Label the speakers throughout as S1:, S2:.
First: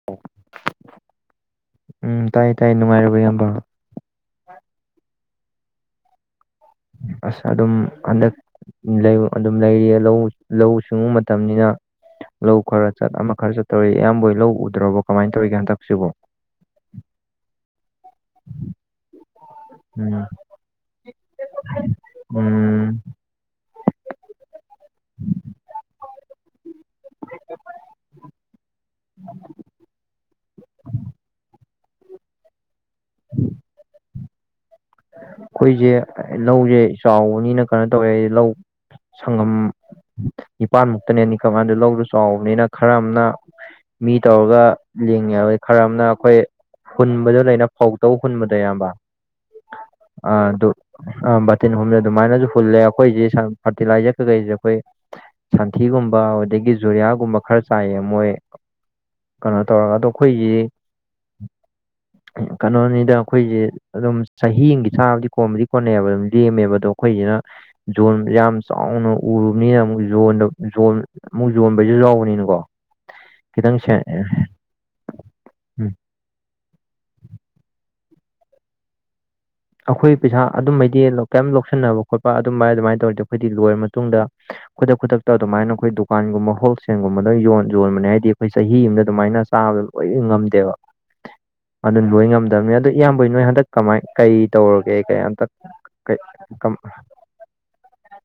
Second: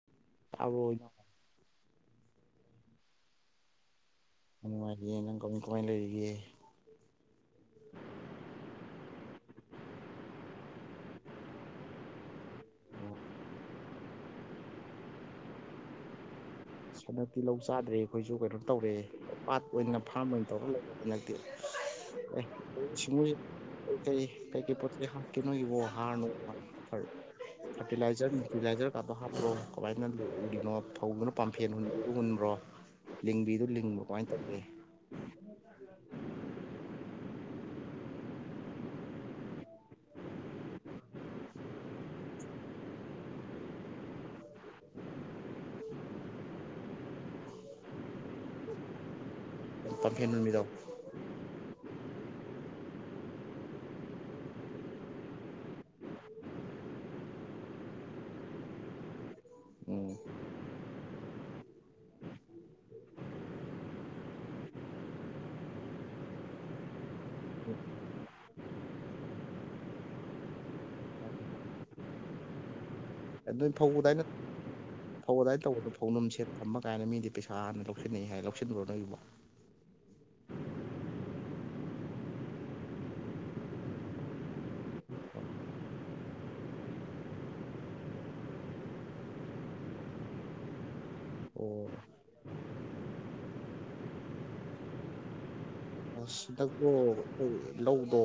S1: [inaudible]
S2: ꯇꯥꯕ꯭ꯔꯣ
S1: ꯎꯝ ꯇꯥꯏꯌꯦ ꯇꯥꯏꯌꯦ ꯅꯨꯡꯉꯥꯏꯔꯤꯕꯣ ꯏꯌꯥꯝꯕ
S2: ꯌꯥꯝ ꯅꯨꯡꯉꯥꯏꯔꯤꯌꯦ ꯅꯪ ꯀꯃꯥꯏ ꯀꯃꯥꯏ ꯂꯩꯔꯤꯒꯦ
S1: ꯑꯁ ꯑꯗꯨꯝ ꯍꯟꯗꯛ [unintelligible] ꯑꯗꯨꯝ ꯂꯩꯔꯤꯌꯦ ꯂꯧꯎ ꯂꯧꯎ ꯁꯤꯡꯎ ꯃꯇꯝꯅꯤꯅ ꯂꯧ ꯈꯔ ꯆꯠ ꯑꯃ ꯈꯔ ꯆꯠ ꯇꯧꯔꯤ ꯏꯌꯥꯝꯕꯍꯣꯏ ꯂꯧ ꯎꯗ꯭ꯔꯕꯣ ꯀꯃꯥꯏꯟ ꯇꯧꯔꯤꯒꯦ ꯍꯟꯗꯛꯁꯤꯕꯣ
S2: ꯍꯟꯗꯛꯇꯤ ꯂꯧ ꯆꯥꯗ꯭ꯔꯦ ꯑꯩꯈꯣꯏꯁꯨ ꯀꯩꯅꯣ ꯇꯧꯔꯦ ꯄꯥꯠ ꯑꯣꯏꯅ
S1: ꯎꯝ
S2: ꯐꯥꯝ ꯇꯧꯔ ꯂꯩꯔꯦ ꯍꯟꯗꯛꯇꯤ ꯑꯦ
S1: ꯎꯝ
S2: ꯁꯤꯡꯃꯨꯁꯦ ꯀꯩ ꯀꯩ ꯀꯩ ꯀꯩ ꯄꯣꯠꯆꯩ ꯍꯥꯞꯀꯦ ꯅꯣꯏꯕꯣ ꯍꯥꯔ ꯅꯨꯡ [unintelligible] ꯐꯔꯇꯤꯂꯥꯏꯖꯔ ꯅꯨꯡꯇꯤꯂꯥꯏꯖꯔ ꯀꯥꯇꯣ ꯍꯥꯞꯄ꯭ꯔꯣ ꯀꯃꯥꯏꯅ ꯎꯔꯤꯅꯣ [unintelligible] ꯄꯥꯝꯐꯦꯟ ꯍꯨꯟꯕꯗꯣ ꯍꯨꯟꯕ꯭ꯔꯣ ꯂꯤꯡꯕꯤꯗꯨ ꯂꯤꯡꯕ꯭ꯔꯣ ꯀꯃꯥꯏꯟ ꯇꯧꯔꯤꯒꯦ
S1: ꯑꯩꯈꯣꯏꯖꯦ ꯂꯧꯖꯦ ꯆꯥꯎꯕꯅꯤꯅ ꯀꯩꯅꯣ ꯇꯧꯋꯦ ꯑꯩ ꯂꯧ ꯁꯪꯒꯝ ꯅꯤꯄꯥꯟꯃꯨꯛꯇꯅꯦꯅꯤ [unintelligible] ꯂꯧꯗꯣ ꯆꯥꯎꯕꯅꯤꯅ ꯈꯔ ꯑꯝꯅ ꯃꯤ ꯇꯧꯔꯒ ꯂꯤꯡꯉꯦꯕ ꯈꯔ ꯑꯃꯅ ꯑꯩꯈꯣꯏ ꯍꯨꯟꯕꯗꯣ ꯂꯩꯅ ꯐꯧ ꯇꯧ ꯍꯨꯟꯕꯗꯨ ꯏꯌꯥꯝꯕ
S2: ꯄꯥꯝꯐꯦꯟ
S1: ꯑꯥ
S2: ꯍꯨꯟꯕꯤꯗꯣ
S1: ꯑꯗꯨ ꯑꯥ ꯕꯥꯇꯤꯟ ꯍꯨꯟꯕꯗ ꯑꯗꯨꯃꯥꯏꯅꯁꯨ ꯍꯨꯜꯂꯦ ꯑꯩꯈꯣꯏꯖꯦ ꯐꯔꯇꯤꯂꯥꯏꯖꯔ ꯀꯩꯀꯩꯁꯦ ꯑꯩꯈꯣꯏ ꯁꯟꯊꯤꯒꯨꯝꯕ ꯑꯗꯒꯤ ꯖꯨꯔꯤꯌꯥꯒꯨꯝꯕ ꯈꯔ ꯆꯥꯏꯌꯦ ꯃꯣꯏ ꯀꯩꯅꯣ ꯇꯧꯔꯒ ꯑꯗꯣ
S2: ꯎꯝ
S1: ꯑꯩꯈꯣꯏꯒꯤ ꯀꯩꯅꯣꯅꯤꯗ ꯈꯣꯏꯒꯤ ꯑꯗꯨꯝ ꯆꯍꯤ ꯑꯝꯒꯤ ꯆꯥꯕꯗꯤ ꯀꯣꯟꯕꯨꯗꯤ ꯀꯣꯟꯅꯩꯌꯦꯕ ꯑꯗꯨꯝ ꯂꯦꯝꯃꯦꯕ ꯑꯗꯣ ꯈꯣꯏꯖꯤꯅ ꯖꯣꯟ ꯌꯥꯝ ꯆꯥꯎꯅ ꯎꯔꯨꯕꯅꯤꯅ ꯑꯃꯨꯛ ꯖꯣꯟꯗ ꯖꯣꯟ ꯑꯃꯨꯛ ꯖꯣꯟꯕꯩꯖꯨ ꯌꯥꯎꯕꯅꯤꯅꯀꯣ
S2: [unintelligible]
S1: ꯈꯤꯇꯪ ꯁꯦꯟ
S2: ꯐꯧ ꯑꯗꯥꯏ ꯇꯧꯕꯗꯣ
S1: ꯎꯝ
S2: ꯐꯧꯅꯝ ꯁꯦꯟ ꯊꯝꯕ ꯀꯥꯏꯅ ꯃꯤꯗꯤ ꯄꯩꯁꯥ ꯍꯥꯟꯅ ꯂꯧꯁꯤꯟꯅꯩ ꯍꯥꯏ ꯂꯧꯁꯤꯟꯕ꯭ꯔꯣ ꯅꯣꯏꯒꯤꯕꯣ
S1: ꯑꯩꯈꯣꯏ ꯄꯩꯁꯥ ꯑꯗꯨꯕꯩꯗꯤ ꯀꯩꯝ ꯂꯧꯁꯤꯟꯅꯕ ꯈꯣꯠꯄ ꯑꯗꯨꯃꯥꯏ ꯑꯗꯨꯃꯥꯏꯅ ꯇꯧꯔꯣꯏꯗ ꯑꯩꯈꯣꯏꯗꯤ ꯂꯣꯏꯔ ꯃꯇꯨꯡꯗ ꯈꯨꯗꯛ ꯈꯨꯗꯛꯇ ꯑꯗꯨꯃꯥꯏꯅ ꯑꯩꯈꯣꯏ ꯗꯨꯀꯥꯟꯒꯨꯝꯕ ꯍꯣꯜꯁꯦꯜꯒꯨꯝꯕꯗ ꯌꯣꯟ ꯌꯣꯟꯕꯅꯦ ꯍꯥꯏꯗꯤ ꯑꯩꯈꯣꯏ ꯆꯍꯤ ꯑꯃꯗ ꯑꯗꯨꯃꯥꯏꯅ ꯆꯥꯕꯗ ꯂꯣꯏꯗꯤ ꯉꯝꯗꯦꯕ
S2: [inaudible]
S1: ꯑꯗꯨꯅ ꯂꫭꯏ ꯉꯝꯗꯕꯅꯤ ꯑꯗꯨ ꯏꯌꯥꯝꯕꯩ ꯅꯣꯏ ꯍꯟꯗꯛ ꯀꯃꯥꯏ ꯀꯩ ꯇꯧꯔꯒꯦ ꯀꯩꯟꯇꯛ
S2: ꯁꯤꯗꯛꯇꯣ ꯂꯧꯗꯣ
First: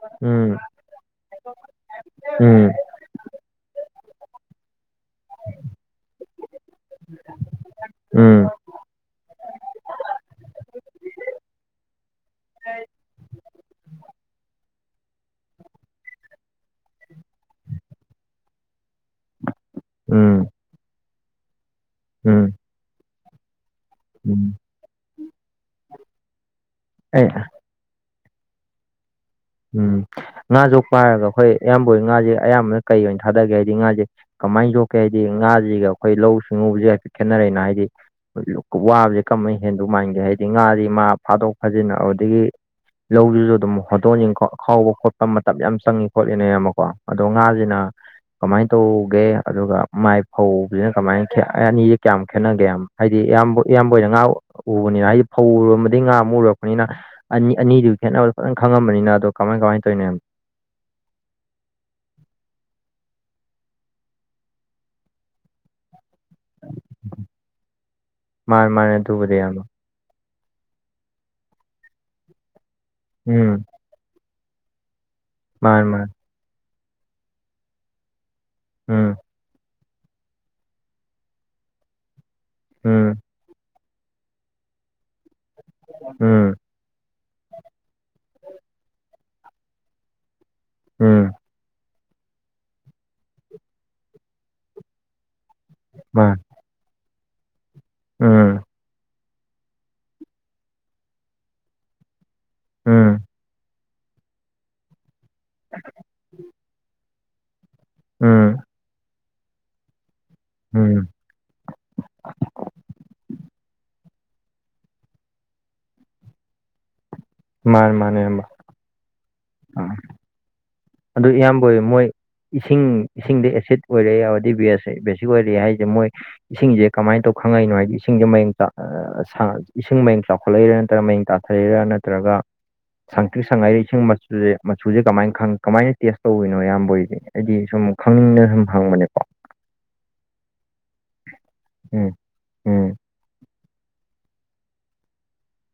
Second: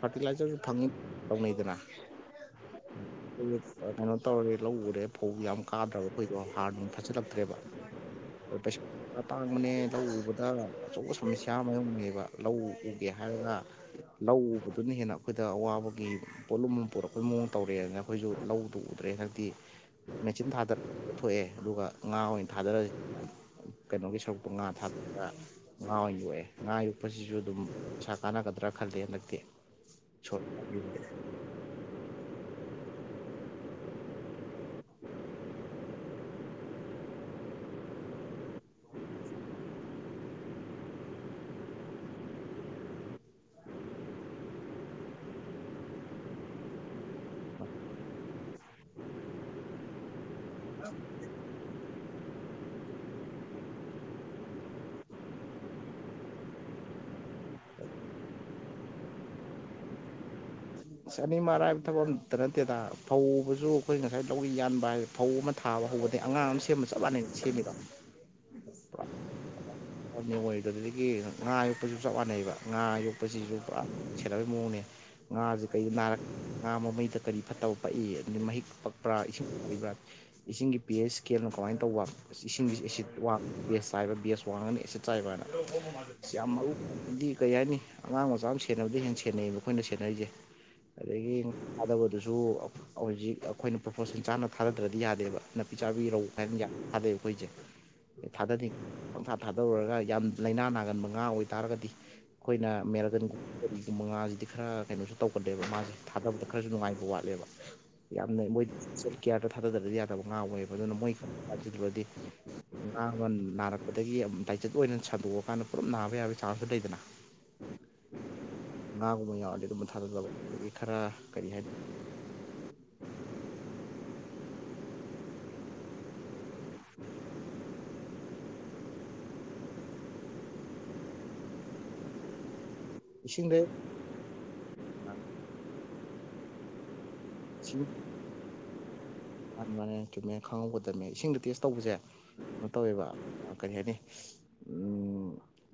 S2: ꯐꯔꯇꯤꯂꯥꯏꯖꯔꯁꯨ
S1: ꯎꯝ
S2: ꯐꯪꯉꯤ ꯇꯧꯅꯩꯗꯅ
S1: ꯎꯝ
S2: ꯀꯩꯅꯣ ꯇꯧꯔꯦ ꯂꯧ ꯎꯔꯦ ꯐꯧ ꯌꯥꯝ ꯀꯥꯗ꯭ꯔꯕ ꯑꯩꯈꯣꯏꯗꯣ ꯍꯥꯔꯅꯨꯡ ꯐꯖꯤꯜꯂꯛꯇ꯭ꯔꯦꯕ
S1: ꯎꯝ
S2: ꯄꯩꯁꯥ ꯑꯇꯥꯡꯕꯅꯦ ꯂꯧ ꯎꯕꯗ ꯑꯆꯧꯕ ꯁꯃꯁ꯭ꯌꯥ ꯃꯥꯏꯌꯣꯛꯅꯦꯕ ꯂꯧ ꯎꯒꯦ ꯍꯥꯏꯔꯒ ꯂꯧ ꯎꯕꯗ ꯑꯗꯨꯅ ꯍꯦꯟꯅ ꯑꯩꯈꯣꯏꯗ ꯑꯋꯥꯕꯒꯤ ꯄꯣꯠꯂꯨꯝ ꯑꯃ ꯄꯨꯔꯛꯄꯩ ꯃꯑꯣꯡ ꯇꯧꯔꯛꯑꯦ ꯑꯗꯨꯅ ꯑꯩꯈꯣꯏꯁꯨ ꯂꯧꯗꯨ ꯎꯗ꯭ꯔꯦ ꯍꯟꯗꯛꯇꯤ
S1: ꯎꯝ
S2: ꯃꯦꯆꯤꯟ ꯊꯥꯗ ꯊꯣꯛꯑꯦ ꯑꯗꯨꯒ ꯉꯥ ꯑꯣꯏꯅ
S1: ꯎꯝ
S2: ꯊꯥꯗꯔ ꯀꯩꯅꯣꯒꯤ
S1: ꯎꯝ
S2: ꯁꯔꯨꯛꯇꯣ ꯉꯥ ꯊꯔꯒ ꯉꯥ ꯑꯣꯏꯅ ꯌꯣꯛꯑꯦ ꯉꯥ
S1: ꯑꯩ
S2: ꯌꯣꯛꯄꯁꯤꯁꯨ ꯑꯗꯨꯝ ꯄꯩꯁꯥ ꯀꯥꯟꯅꯒꯗ꯭ꯔꯥ ꯈꯜꯂꯦ ꯍꯟꯗꯛꯇꯤ
S1: ꯎꯝ ꯉꯥ ꯌꯣꯛꯄ ꯍꯥꯏꯔꯒ ꯑꯩꯈꯣꯏ ꯏꯌꯥꯝꯕ ꯉꯥꯁꯦ ꯏꯌꯥꯝꯕꯅ ꯀꯩ ꯑꯣꯏꯅ ꯊꯥꯗꯒꯦ ꯍꯥꯏꯗꯤ ꯉꯥꯁꯦ ꯀꯃꯥꯏꯅ ꯌꯣꯛꯀꯦ ꯍꯥꯏꯗꯤ ꯉꯥꯁꯤꯒ ꯑꯩꯈꯣꯏ ꯂꯧꯎ ꯁꯤꯡꯎꯕꯁꯤꯒ ꯍꯥꯏꯐꯦꯠ ꯈꯦꯠꯅꯔꯦꯅ ꯍꯥꯏꯗꯤ ꯋꯥꯕꯁꯦ ꯀꯔꯝꯕꯅ ꯍꯦꯟꯗꯧ ꯃꯥꯟꯒꯦ ꯍꯥꯏꯗꯤ ꯉꯥꯁꯤ ꯉꯥ ꯐꯥꯗꯣꯛ ꯐꯥꯖꯤꯟ ꯑꯗꯒꯤ ꯂꯧꯗꯨꯁꯨ ꯑꯗꯨꯝ ꯍꯣꯠꯇꯣꯛ ꯍꯣꯟꯖꯤꯟ ꯈꯥꯎꯕ ꯈꯣꯠꯄ ꯃꯇꯝ ꯌꯥꯝ ꯆꯪꯉ ꯈꯣꯠꯂꯤꯅꯦ ꯑꯃꯀꯣ ꯑꯗꯣ ꯉꯥꯁꯤꯅ ꯀꯃꯥꯏꯅ ꯇꯧꯒꯦ ꯑꯗꯨꯒ ꯃꯥꯏ ꯐꯧꯕꯁꯤꯅ ꯀꯃꯥꯏꯅ ꯑꯅꯤꯁꯦ ꯀꯌꯥꯝ ꯈꯦꯠꯅꯒꯦ ꯍꯥꯏꯗꯤ ꯑꯌꯥꯝꯕ ꯏꯌꯥꯝꯕ ꯑꯣꯏꯅ ꯉꯥ ꯎꯕꯅꯤꯅ ꯍꯥꯏꯗꯤ ꯐꯧꯔꯝꯕꯗꯒꯤ ꯉꯥ ꯑꯃ ꯎꯨꯔꯛꯄꯅꯤꯅ ꯑꯅꯤ ꯑꯅꯤꯗꯨꯒꯤ ꯈꯦꯠꯅꯕꯗ ꯐꯖꯪ ꯈꯪꯉꯕꯅꯤꯅ ꯑꯗꯣ ꯀꯃꯥꯏ ꯀꯃꯥꯏꯅ ꯇꯧꯔꯤꯅ
S2: ꯑꯅꯤꯃꯛ ꯑꯔꯥꯏꯕ ꯊꯕꯛ ꯑꯝꯇ ꯅꯠꯇꯦꯗ ꯐꯧꯕꯁꯨ ꯑꯩꯈꯣꯏ ꯉꯁꯥꯏ ꯂꯧꯔꯤ ꯌꯥꯟꯕ ꯍꯥꯏꯕ ꯐꯧ ꯑꯃ ꯊꯥꯕ ꯍꯧꯕꯗꯒꯤꯩ ꯑꯉꯥꯡ ꯑꯃ ꯁꯦꯝꯕ ꯆꯞ ꯃꯥꯟꯅꯩ ꯁꯦꯝꯃꯤꯕ
S1: ꯃꯥꯅꯦ ꯃꯥꯅꯦ ꯑꯗꯨꯕꯨꯗꯤ ꯏꯌꯥꯝꯕ
S2: ꯑꯗꯨꯗꯒꯤ ꯉꯥ ꯌꯣꯛꯄꯁꯨ ꯆꯞ ꯃꯥꯟꯅꯩꯕ ꯉꯥ ꯌꯣꯛꯄꯁꯤꯁꯨ
S1: ꯎꯝ
S2: ꯁꯦꯟꯅꯅꯕꯩ ꯃꯑꯣꯡꯅꯦ ꯉꯥꯁꯦ
S1: ꯃꯥꯅꯦ
S2: ꯀꯔꯤ
S1: ꯃꯥꯅꯦ
S2: ꯅꯥꯔꯛ ꯉꯥ ꯃꯃꯩꯗ ꯀꯔꯤ ꯐꯠꯇꯕ ꯄꯛꯏ ꯑ ꯃꯍꯤꯛ
S1: ꯎꯝ
S2: ꯄꯛꯄ꯭ꯔꯥ ꯏꯁꯤꯡ ꯄꯛꯄꯤꯕ꯭ꯔꯥ ꯏꯁꯤꯡꯒꯤ ꯄꯤ ꯑꯦꯁ ꯏꯁꯀꯦꯜꯅ ꯀꯃꯥꯏꯅ ꯇꯧꯕ ꯏꯁꯤꯡꯁꯤ ꯑꯦꯁꯤꯠ
S1: ꯎꯝ
S2: ꯕꯦꯁ ꯆꯥꯏꯕ ꯕꯦꯁ ꯋꯥꯡꯉꯅꯤ ꯑꯦꯁꯤꯠ ꯆꯥꯏꯕ ꯍꯥꯏꯅ ꯁꯤ ꯌꯥꯝ
S1: ꯎꯝ
S2: ꯃꯔꯨꯗꯤ ꯀꯩ ꯍꯥꯏꯅꯤ ꯑꯉꯥꯡ ꯃꯆꯥ ꯑꯃ ꯁꯦꯟꯅꯕꯗꯤ ꯍꯦꯟꯅ ꯁꯦꯟꯅꯩꯌꯦꯕ ꯃꯈꯣꯏꯅ ꯁꯦꯟꯅꯔꯤꯁꯦ
S1: ꯎꯝ
S2: ꯑꯗꯒꯤ ꯆꯥꯗꯕꯗꯨꯁꯨ ꯍꯧꯖꯤꯛ ꯑꯩꯈꯣꯏꯅ ꯄ꯭ꯔꯣꯐꯣꯁꯦꯜ ꯆꯥꯅ ꯊꯥꯗꯗ꯭ꯔꯗꯤ ꯌꯥꯗꯦꯕ ꯅꯥꯄꯤ ꯆꯥꯕꯤꯔꯧ
S1: ꯃꯥꯅꯦ
S2: ꯍꯥꯏꯅ ꯊꯥꯗꯩ ꯑꯩꯈꯣꯏꯁꯦ
S1: ꯎꯝ
S2: ꯊꯥꯗꯗꯤ ꯊꯥꯗꯔꯨꯔꯒ ꯌꯥꯝ ꯂꯥꯏꯅꯥ ꯅꯥꯒꯟꯕ ꯉꯥ ꯑꯣꯏꯇꯥꯔꯒꯗꯤ ꯑꯩꯈꯣꯏꯅ
S1: ꯎꯝ
S2: ꯃꯦꯔꯥꯒꯟꯒꯨꯝ ꯄꯨꯡ ꯃꯉꯥꯁꯤꯗꯤ ꯈꯔ ꯀꯩꯅꯣꯁꯨ ꯇꯧꯒꯗꯦꯕ ꯃꯥꯁꯦ ꯊꯥꯗꯕꯗ ꯈꯔꯁꯨ ꯅꯨꯡꯉꯥꯏꯕ ꯋꯥꯠꯂꯦꯕ ꯌꯥꯝꯅ
S1: ꯎꯝ
S2: ꯃꯣꯏ ꯀꯤꯌꯥꯔꯗ ꯊꯥꯗꯗꯕꯗꯤ ꯌꯥꯗꯕ ꯉꯥ ꯑꯣꯏ ꯑꯣꯏꯌꯦꯕ ꯑꯗꯨꯅ
S1: ꯎꯝ
S2: ꯃꯣꯏ ꯕꯗꯤ ꯉꯥ ꯑꯃ ꯅꯔꯛꯄ ꯗꯒꯤ ꯂꯥꯏꯆꯠ ꯑꯣꯏꯅ ꯁꯟꯗꯣꯛ ꯑꯀꯥꯟꯗ ꯄꯨꯂꯞ ꯅꯥꯕ ꯌꯥꯕꯒꯤ ꯆꯥꯟꯁꯁꯨꯨ ꯂꯩꯗꯅ
S1: ꯃꯥꯅꯦ ꯃꯥꯅꯦ ꯏꯌꯥꯝꯕ
S2: ꯉꯥꯒꯨꯝꯕ ꯌꯥꯎꯔꯗꯤ ꯑꯗꯨꯝ ꯊꯥꯗꯖꯕ ꯑꯗꯒꯤ ꯈꯔ
S1: ꯑꯗꯨ
S2: ꯀꯔꯤ
S1: ꯏꯌꯥꯝꯕ
S2: ꯍꯥꯏꯅꯤ
S1: ꯃꯣꯏ ꯏꯁꯤꯡ ꯏꯁꯤꯡꯗ ꯑꯦꯁꯤꯠ ꯑꯣꯏꯔꯦ ꯌꯥꯎꯔꯗꯤ ꯕꯦꯁ ꯕꯦꯁꯤꯛ ꯑꯣꯏꯔꯛꯦ ꯍꯥꯏꯁꯦ ꯃꯣꯏ ꯏꯁꯤꯡꯁꯦ ꯀꯃꯥꯏꯅ ꯇꯧ ꯈꯪꯉꯛꯏꯅꯣ ꯍꯥꯏꯗꯤ ꯏꯁꯤꯡꯁꯦ ꯃꯌꯦꯡ ꯇ ꯏꯁꯤꯡ ꯃꯌꯦꯡ ꯆꯥꯎꯈꯠꯂꯛꯏꯔꯥ ꯅꯠꯇ꯭ꯔꯒ ꯃꯌꯦꯡ ꯇꯥꯊꯔꯥ ꯅꯠꯇ꯭ꯔꯒ ꯁꯪꯇ꯭ꯔꯤꯛ
S2: ꯏꯁꯤꯡꯗ
S1: ꯁꯉꯥꯏꯗ ꯏꯁꯤꯡ ꯃꯆꯨꯁꯦ ꯃꯆꯨꯁꯦ ꯀꯃꯥꯏ ꯀꯃꯥꯏꯅ ꯇꯦꯁ ꯇꯧꯔꯤꯅꯣ ꯏꯌꯥꯝꯕ ꯍꫭꯏꯅꯦ ꯍꯥꯏꯗꯤ ꯁꯨꯝ ꯈꯪꯅꯤꯡꯅ ꯁꯨꯝ ꯍꯪꯕꯅꯦꯀꯣ
S2: ꯑꯗꯨꯃꯥꯏꯅ ꯀꯃꯦ ꯈꯪꯍꯧꯒꯗꯕꯅꯦ ꯏꯁꯤꯡꯗꯣ ꯇꯦꯁ ꯇꯧꯕꯁꯦ
S1: ꯎꯝ
S2: ꯀꯩꯅꯣ
S1: ꯎꯝ
S2: ꯇꯧꯋꯦꯕ ꯀꯔꯤ ꯍꯥꯏꯅꯤ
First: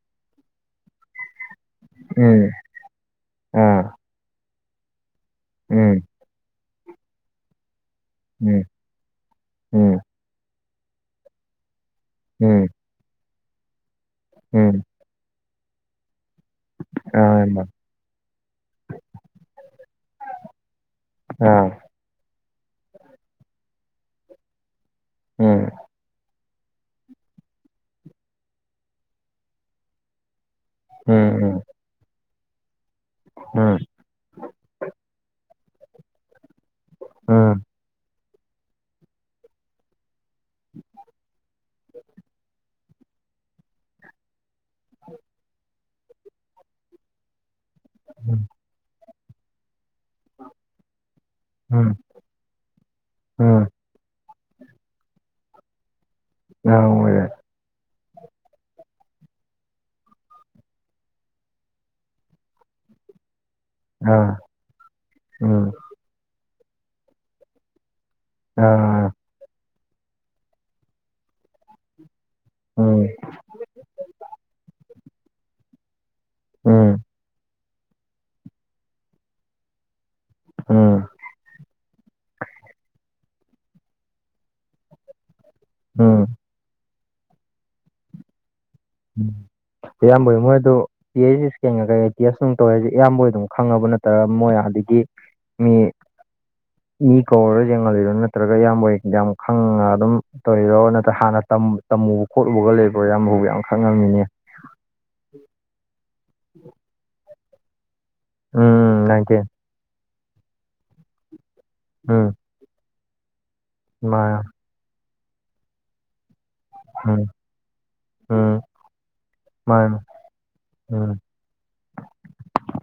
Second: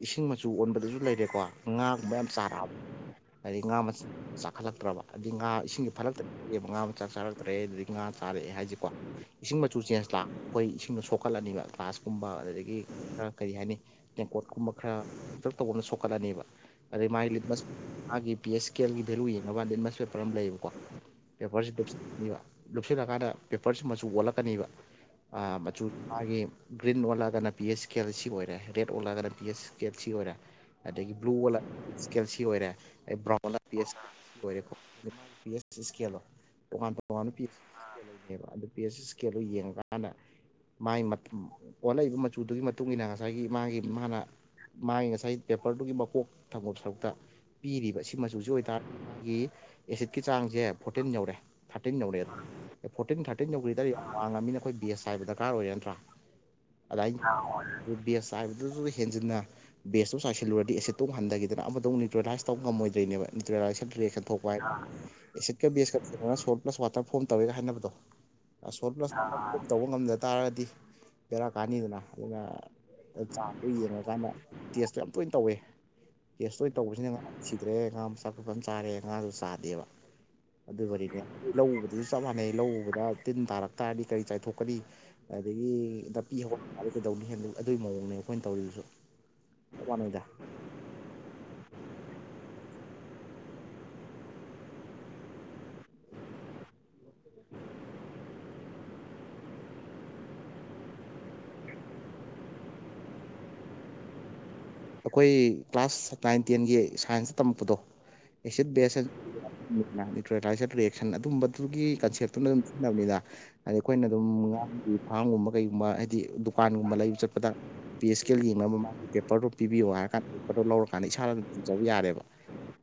S2: ꯏꯁꯤꯡ ꯃꯆꯨ ꯑꯣꯟꯕꯗꯁꯨ ꯂꯩꯔꯦꯀꯣ ꯉꯥꯒꯨꯝꯕ ꯌꯥꯝ
S1: ꯎꯝ
S2: ꯆꯥꯔꯛꯑꯕ ꯍꯥꯏꯗꯤ ꯉꯥ ꯃ
S1: ꯑꯥ
S2: ꯆꯥꯈꯠꯂꯛꯇ꯭ꯔꯕ ꯑꯗꯤ ꯉꯥ ꯏꯁꯤꯡꯁ
S1: ꯎꯝ
S2: ꯐꯠꯂꯛꯇ ꯉꯥ ꯃꯆꯥ ꯆꯥꯔꯛꯇ꯭ꯔꯦ ꯑꯗꯨꯗꯒꯤ ꯉꯥ ꯆꯥꯔꯛꯑꯦ
S1: ꯎꯝ
S2: ꯍꯥꯏꯁꯦꯀꯣ ꯏꯁꯤꯡ ꯃꯆꯨ
S1: ꯎꯝ
S2: ꯆꯦꯟꯖ ꯑꯩꯈꯣꯏ ꯏꯁꯤꯡꯗꯣ ꯁꯣꯛꯀꯠꯂꯅꯤꯕ ꯀ꯭ꯂꯒ꯭ꯂꯥꯁꯀꯨꯝꯕ
S1: ꯎꯝ
S2: ꯑꯗꯨꯗꯒꯤ ꯈꯔ ꯀꯔꯤ ꯍꯥꯏꯅꯤ ꯇꯦꯡꯀꯣꯠꯀꯨꯝꯕ
S1: ꯎꯝ
S2: ꯈꯔ ꯄꯨꯂꯞ ꯇꯧꯕꯅ ꯁꯣꯛꯀꯠꯂꯅꯦꯕ ꯑꯗꯩ ꯃꯥꯒꯤ
S1: ꯑꯥ ꯏꯌꯥꯝꯕ
S2: ꯂꯤꯠꯃꯁ ꯃꯥꯒꯤ ꯄꯤ ꯑꯦꯁ ꯀꯦ ꯑꯦꯜꯒꯤ ꯚꯦꯂꯨ ꯌꯦꯡꯉꯀꯥꯟꯗ ꯂꯤꯠꯃꯁ ꯄꯦꯄꯔ ꯑꯃ ꯂꯩꯌꯦꯕꯀꯣ
S1: ꯑꯥ
S2: ꯄꯦꯄꯔꯁꯤ ꯂꯨꯞꯁꯤꯟꯅꯤꯕ ꯂꯨꯞꯁꯤꯜꯂꯀꯥꯟꯗ ꯄꯦꯄꯔꯁꯤ ꯃꯆꯨ ꯑꯣꯠꯂꯛꯀꯅꯤꯕ
S1: ꯎꯝ
S2: ꯃꯆꯨ ꯃꯥꯒꯤ ꯒ꯭ꯔꯤꯟ ꯑꯣꯜꯂꯒꯅ ꯄꯤ ꯑꯦꯁ ꯀꯦ ꯑꯦꯜ ꯁꯤ ꯑꯣꯏꯔꯦ ꯔꯦꯠ ꯑꯣꯜꯂꯒꯅ ꯄꯤ ꯑꯦꯁ ꯀꯦ ꯑꯦꯜ ꯁꯤ ꯑꯣꯏꯔꯦ ꯑꯗꯒꯤ
S1: ꯎꯝ
S2: ꯕ꯭ꯂꯨ ꯑꯣꯂ
S1: ꯎꯝ
S2: ꯏꯁꯀꯦꯟꯁꯤ ꯑꯣꯏꯔꯦ ꯑꯗꯩ ꯕ꯭ꯔꯥꯎꯟ ꯄꯤ
S1: ꯎꯝ
S2: ꯑꯦꯁ ꯑꯣꯏꯔꯦꯀꯣ ꯏꯁꯀꯦꯜꯗꯣ ꯇꯣꯉꯥꯟ
S1: ꯎꯝ
S2: ꯇꯣꯉꯥꯟꯕꯅꯦꯕ ꯑꯗꯨ ꯄꯤ ꯑꯦꯁ ꯏꯁꯀꯦꯜꯗꯨꯣ ꯌꯦꯡꯉꯀꯥꯟꯗ ꯃꯥꯒꯤ ꯑꯣꯜꯂꯛꯏꯕ ꯃꯆꯨꯗꯨꯒꯤ ꯃꯇꯨꯡ ꯏꯟꯅ ꯉꯁꯥꯏꯒꯤ ꯃꯥꯒꯤ ꯃꯥꯅ ꯃꯥꯒꯤ ꯉꯁꯥꯏ ꯄꯦꯄꯔꯗꯨꯒꯤ ꯃꯀꯣꯛ ꯊꯪꯕ ꯁꯔꯨꯛꯇ ꯄꯤꯔꯤꯕ ꯁꯤ
S1: ꯎꯝ
S2: ꯃꯆꯨꯁꯤ ꯑꯣꯏꯇꯥꯔꯦ ꯑꯩꯈꯣꯏꯒꯤ ꯑꯦꯁꯤꯠꯀꯤ ꯆꯥꯡꯁꯦ ꯐꯣꯔꯇꯤꯟ ꯌꯧꯔꯦ
S1: ꯎꯝ
S2: ꯊꯥꯔꯇꯤꯟ ꯌꯧꯔꯦ ꯑꯦ ꯐꯣꯔꯇꯤꯟ ꯊꯥꯔꯇꯤꯟ
S1: ꯎꯝ
S2: ꯌꯧꯈ꯭ꯔꯤꯗ ꯌꯥꯝ ꯋꯥꯡꯉꯕꯅꯤꯅ ꯑꯩꯈꯣꯏ ꯕꯤ ꯑꯦꯁ ꯍꯥꯏꯕꯔꯀꯥꯔ ꯑꯣꯏꯔꯦ ꯅꯠꯇ꯭ꯔꯥ
S1: ꯑꯥ ꯑꯣꯏꯔꯦ
S2: [unintelligible] ꯕꯦꯁ ꯍꯥꯏꯕꯗꯨꯁꯨ ꯍꯦꯟꯖꯤꯟꯅ ꯕꯦꯁꯇ ꯆꯥꯏꯜꯂꯨꯔꯗꯤ ꯑꯦꯁꯤꯠꯇꯨ ꯍꯟꯊꯈꯤꯗꯅ ꯑꯃꯗꯧ ꯅ꯭ꯌꯇ꯭ꯔꯦꯥꯏ ꯇꯧ ꯉꯝꯃꯗꯣꯏꯅꯦꯕ꯭ꯌꯇꯦꯂꯥꯏꯁ ꯫ [unintelligible]
S1: ꯑꯥ
S2: ꯈꯟꯊꯣꯛꯄ ꯍꯥꯏ
S1: ꯎꯝ
S2: ꯑꯦꯁꯤꯠꯀ ꯕꯦꯁꯀꯒ ꯁꯣꯜ ꯄ꯭ꯂꯁ ꯋꯥꯇꯔ ꯐꯣꯝ ꯇꯧꯔꯦꯒ ꯍꯥꯏꯅꯕꯗꯣ꯫ ꯁꯣꯔꯠ
S1: ꯑꯥ
S2: ꯄ꯭ꯂꯁ ꯇꯧꯕ ꯉꯝꯗ ꯇꯥꯔꯒꯗꯤ ꯄꯦꯔꯥ ꯀꯥꯅꯤꯗꯅ ꯑꯗꯨ
S1: ꯎꯝ
S2: ꯆꯥꯠꯇꯨ ꯌꯦꯡꯉꯨꯔꯀꯥꯟꯗ ꯇꯦꯁꯇꯣ ꯌꯥꯝ ꯇꯣꯏꯅ ꯇꯧꯋꯦ ꯇꯦꯁ ꯇꯣꯏꯅ
S1: ꯎꯝ
S2: ꯇꯧꯕꯁꯤꯅ [unintelligible] ꯆꯥꯔꯦ ꯉꯥꯗꯨ ꯆꯥꯗꯦꯕ
S1: ꯎꯝ
S2: ꯑꯗꯨꯕꯨꯗꯤꯅꯦ ꯂꯧ ꯎꯕꯗꯨꯁꯨ ꯆꯞ ꯃꯥꯟꯅꯩ ꯂꯧ ꯎꯕꯗ ꯇꯤꯟ ꯇꯥꯔꯛ ꯇꯥꯔꯗꯤ ꯀꯔꯤ ꯆꯥꯏꯊꯣꯛꯀꯅꯤ ꯑꯗꯒꯤ
S1: ꯎꯝ
S2: ꯅꯄꯤ ꯀꯩꯗꯧꯅꯤ ꯍ ꯑꯗꯨꯒꯤ ꯃꯑꯣꯡꯅꯦ ꯑꯩꯈꯣꯏꯅ ꯇꯧꯔꯤꯕꯁꯨ꯫
S1: ꯎꯝ ꯏꯌꯥꯝꯕ ꯃꯣꯏ ꯑꯗꯨ ꯇꯤ ꯑꯩ ꯏꯁꯀꯒ ꯀꯩ ꯇꯁ ꯇꯧꯋꯦ ꯍꯥꯏꯁꯦ ꯑꯌꯥꯝꯕ ꯑꯗꯨꯝ ꯈꯪꯉꯕ ꯅꯠꯇꯔꯒ ꯃꯣꯏ ꯑꯗꯨꯗꯒꯤ ꯃꯤ
S2: [unintelligible]
S1: ꯏ ꯀꯧꯔꯒ ꯌꯦꯡꯍꯜꯂꯤꯔꯣ ꯅꯠꯇ꯭ꯔꯒ ꯏꯌꯥꯝꯕ ꯌꯥꯝ ꯈꯪꯉ ꯑꯗꯨꯝ ꯇꯧꯔꯤꯔꯣ ꯅꯠꯇ꯭ꯔꯒ ꯍꯥꯟꯅ ꯇꯝ ꯇꯝꯃꯨꯕ ꯈꯣꯠꯂꯨꯕꯒ ꯂꯩꯕ꯭ꯔꯣ ꯏꯌꯥꯝꯕꯕꯨ ꯌꯥꯝ ꯈꯛꯉꯝꯃꯤꯅꯦ꯫
S2: ꯑꯩꯈꯣꯏ ꯀ꯭ꯂꯥꯁ ꯅꯥꯏꯟ ꯇꯦꯟꯒꯤ ꯁꯥꯏꯟꯁꯇ ꯇꯝꯃꯛꯄꯗꯣ ꯑꯦꯁꯤꯠ
S1: ꯎꯝ
S2: ꯕꯦꯁ
S1: ꯅꯥꯏꯟꯇꯤꯟ
S2: ꯑꯦꯟ ꯅ꯭ꯌꯨꯇ꯭ꯔꯦꯂꯥꯏꯖꯔꯠ ꯔꯤꯌꯦꯁꯟ ꯑꯗꯨꯝꯕꯗꯨꯒꯤ
S1: ꯎꯝ
S2: ꯀꯟꯁꯦꯞꯇꯨꯅ ꯑꯗꯨꯝ ꯁꯤꯖꯤꯟꯅꯕꯅꯤꯗ꯫ ꯍꯥꯏꯗꯤ ꯑꯈꯣꯏꯅ ꯑꯗꯨꯝ
S1: ꯃꯥꯅꯦ
S2: ꯉꯥ ꯐꯥꯝꯒꯨꯝꯕ ꯀꯩꯒꯨꯝꯕ ꯍꯥꯏꯗꯤ ꯗꯨꯀꯥꯟꯒꯨꯝꯕ ꯂꯩꯕ
S1: ꯎꯝ
S2: ꯆꯠꯄꯗ ꯄꯤ ꯑꯦꯁ ꯀꯦ ꯑꯦꯜ
S1: ꯎꯝ
S2: ꯌꯦꯡꯅꯕ ꯑꯃ ꯃꯥ ꯄꯦꯄꯔꯗꯣ ꯄꯤꯕꯤꯌꯣ
S1: ꯃꯥꯅꯦ
S2: ꯍꯥꯏꯔ ꯀꯥꯟꯗ ꯄꯣꯠꯇꯣ ꯂꯧꯔꯀꯥꯟꯗ
S1: ꯎꯝ
S2: ꯏꯁꯥꯅ ꯑꯗꯨꯝ ꯄꯤꯖꯕ ꯌꯥꯔꯦꯕ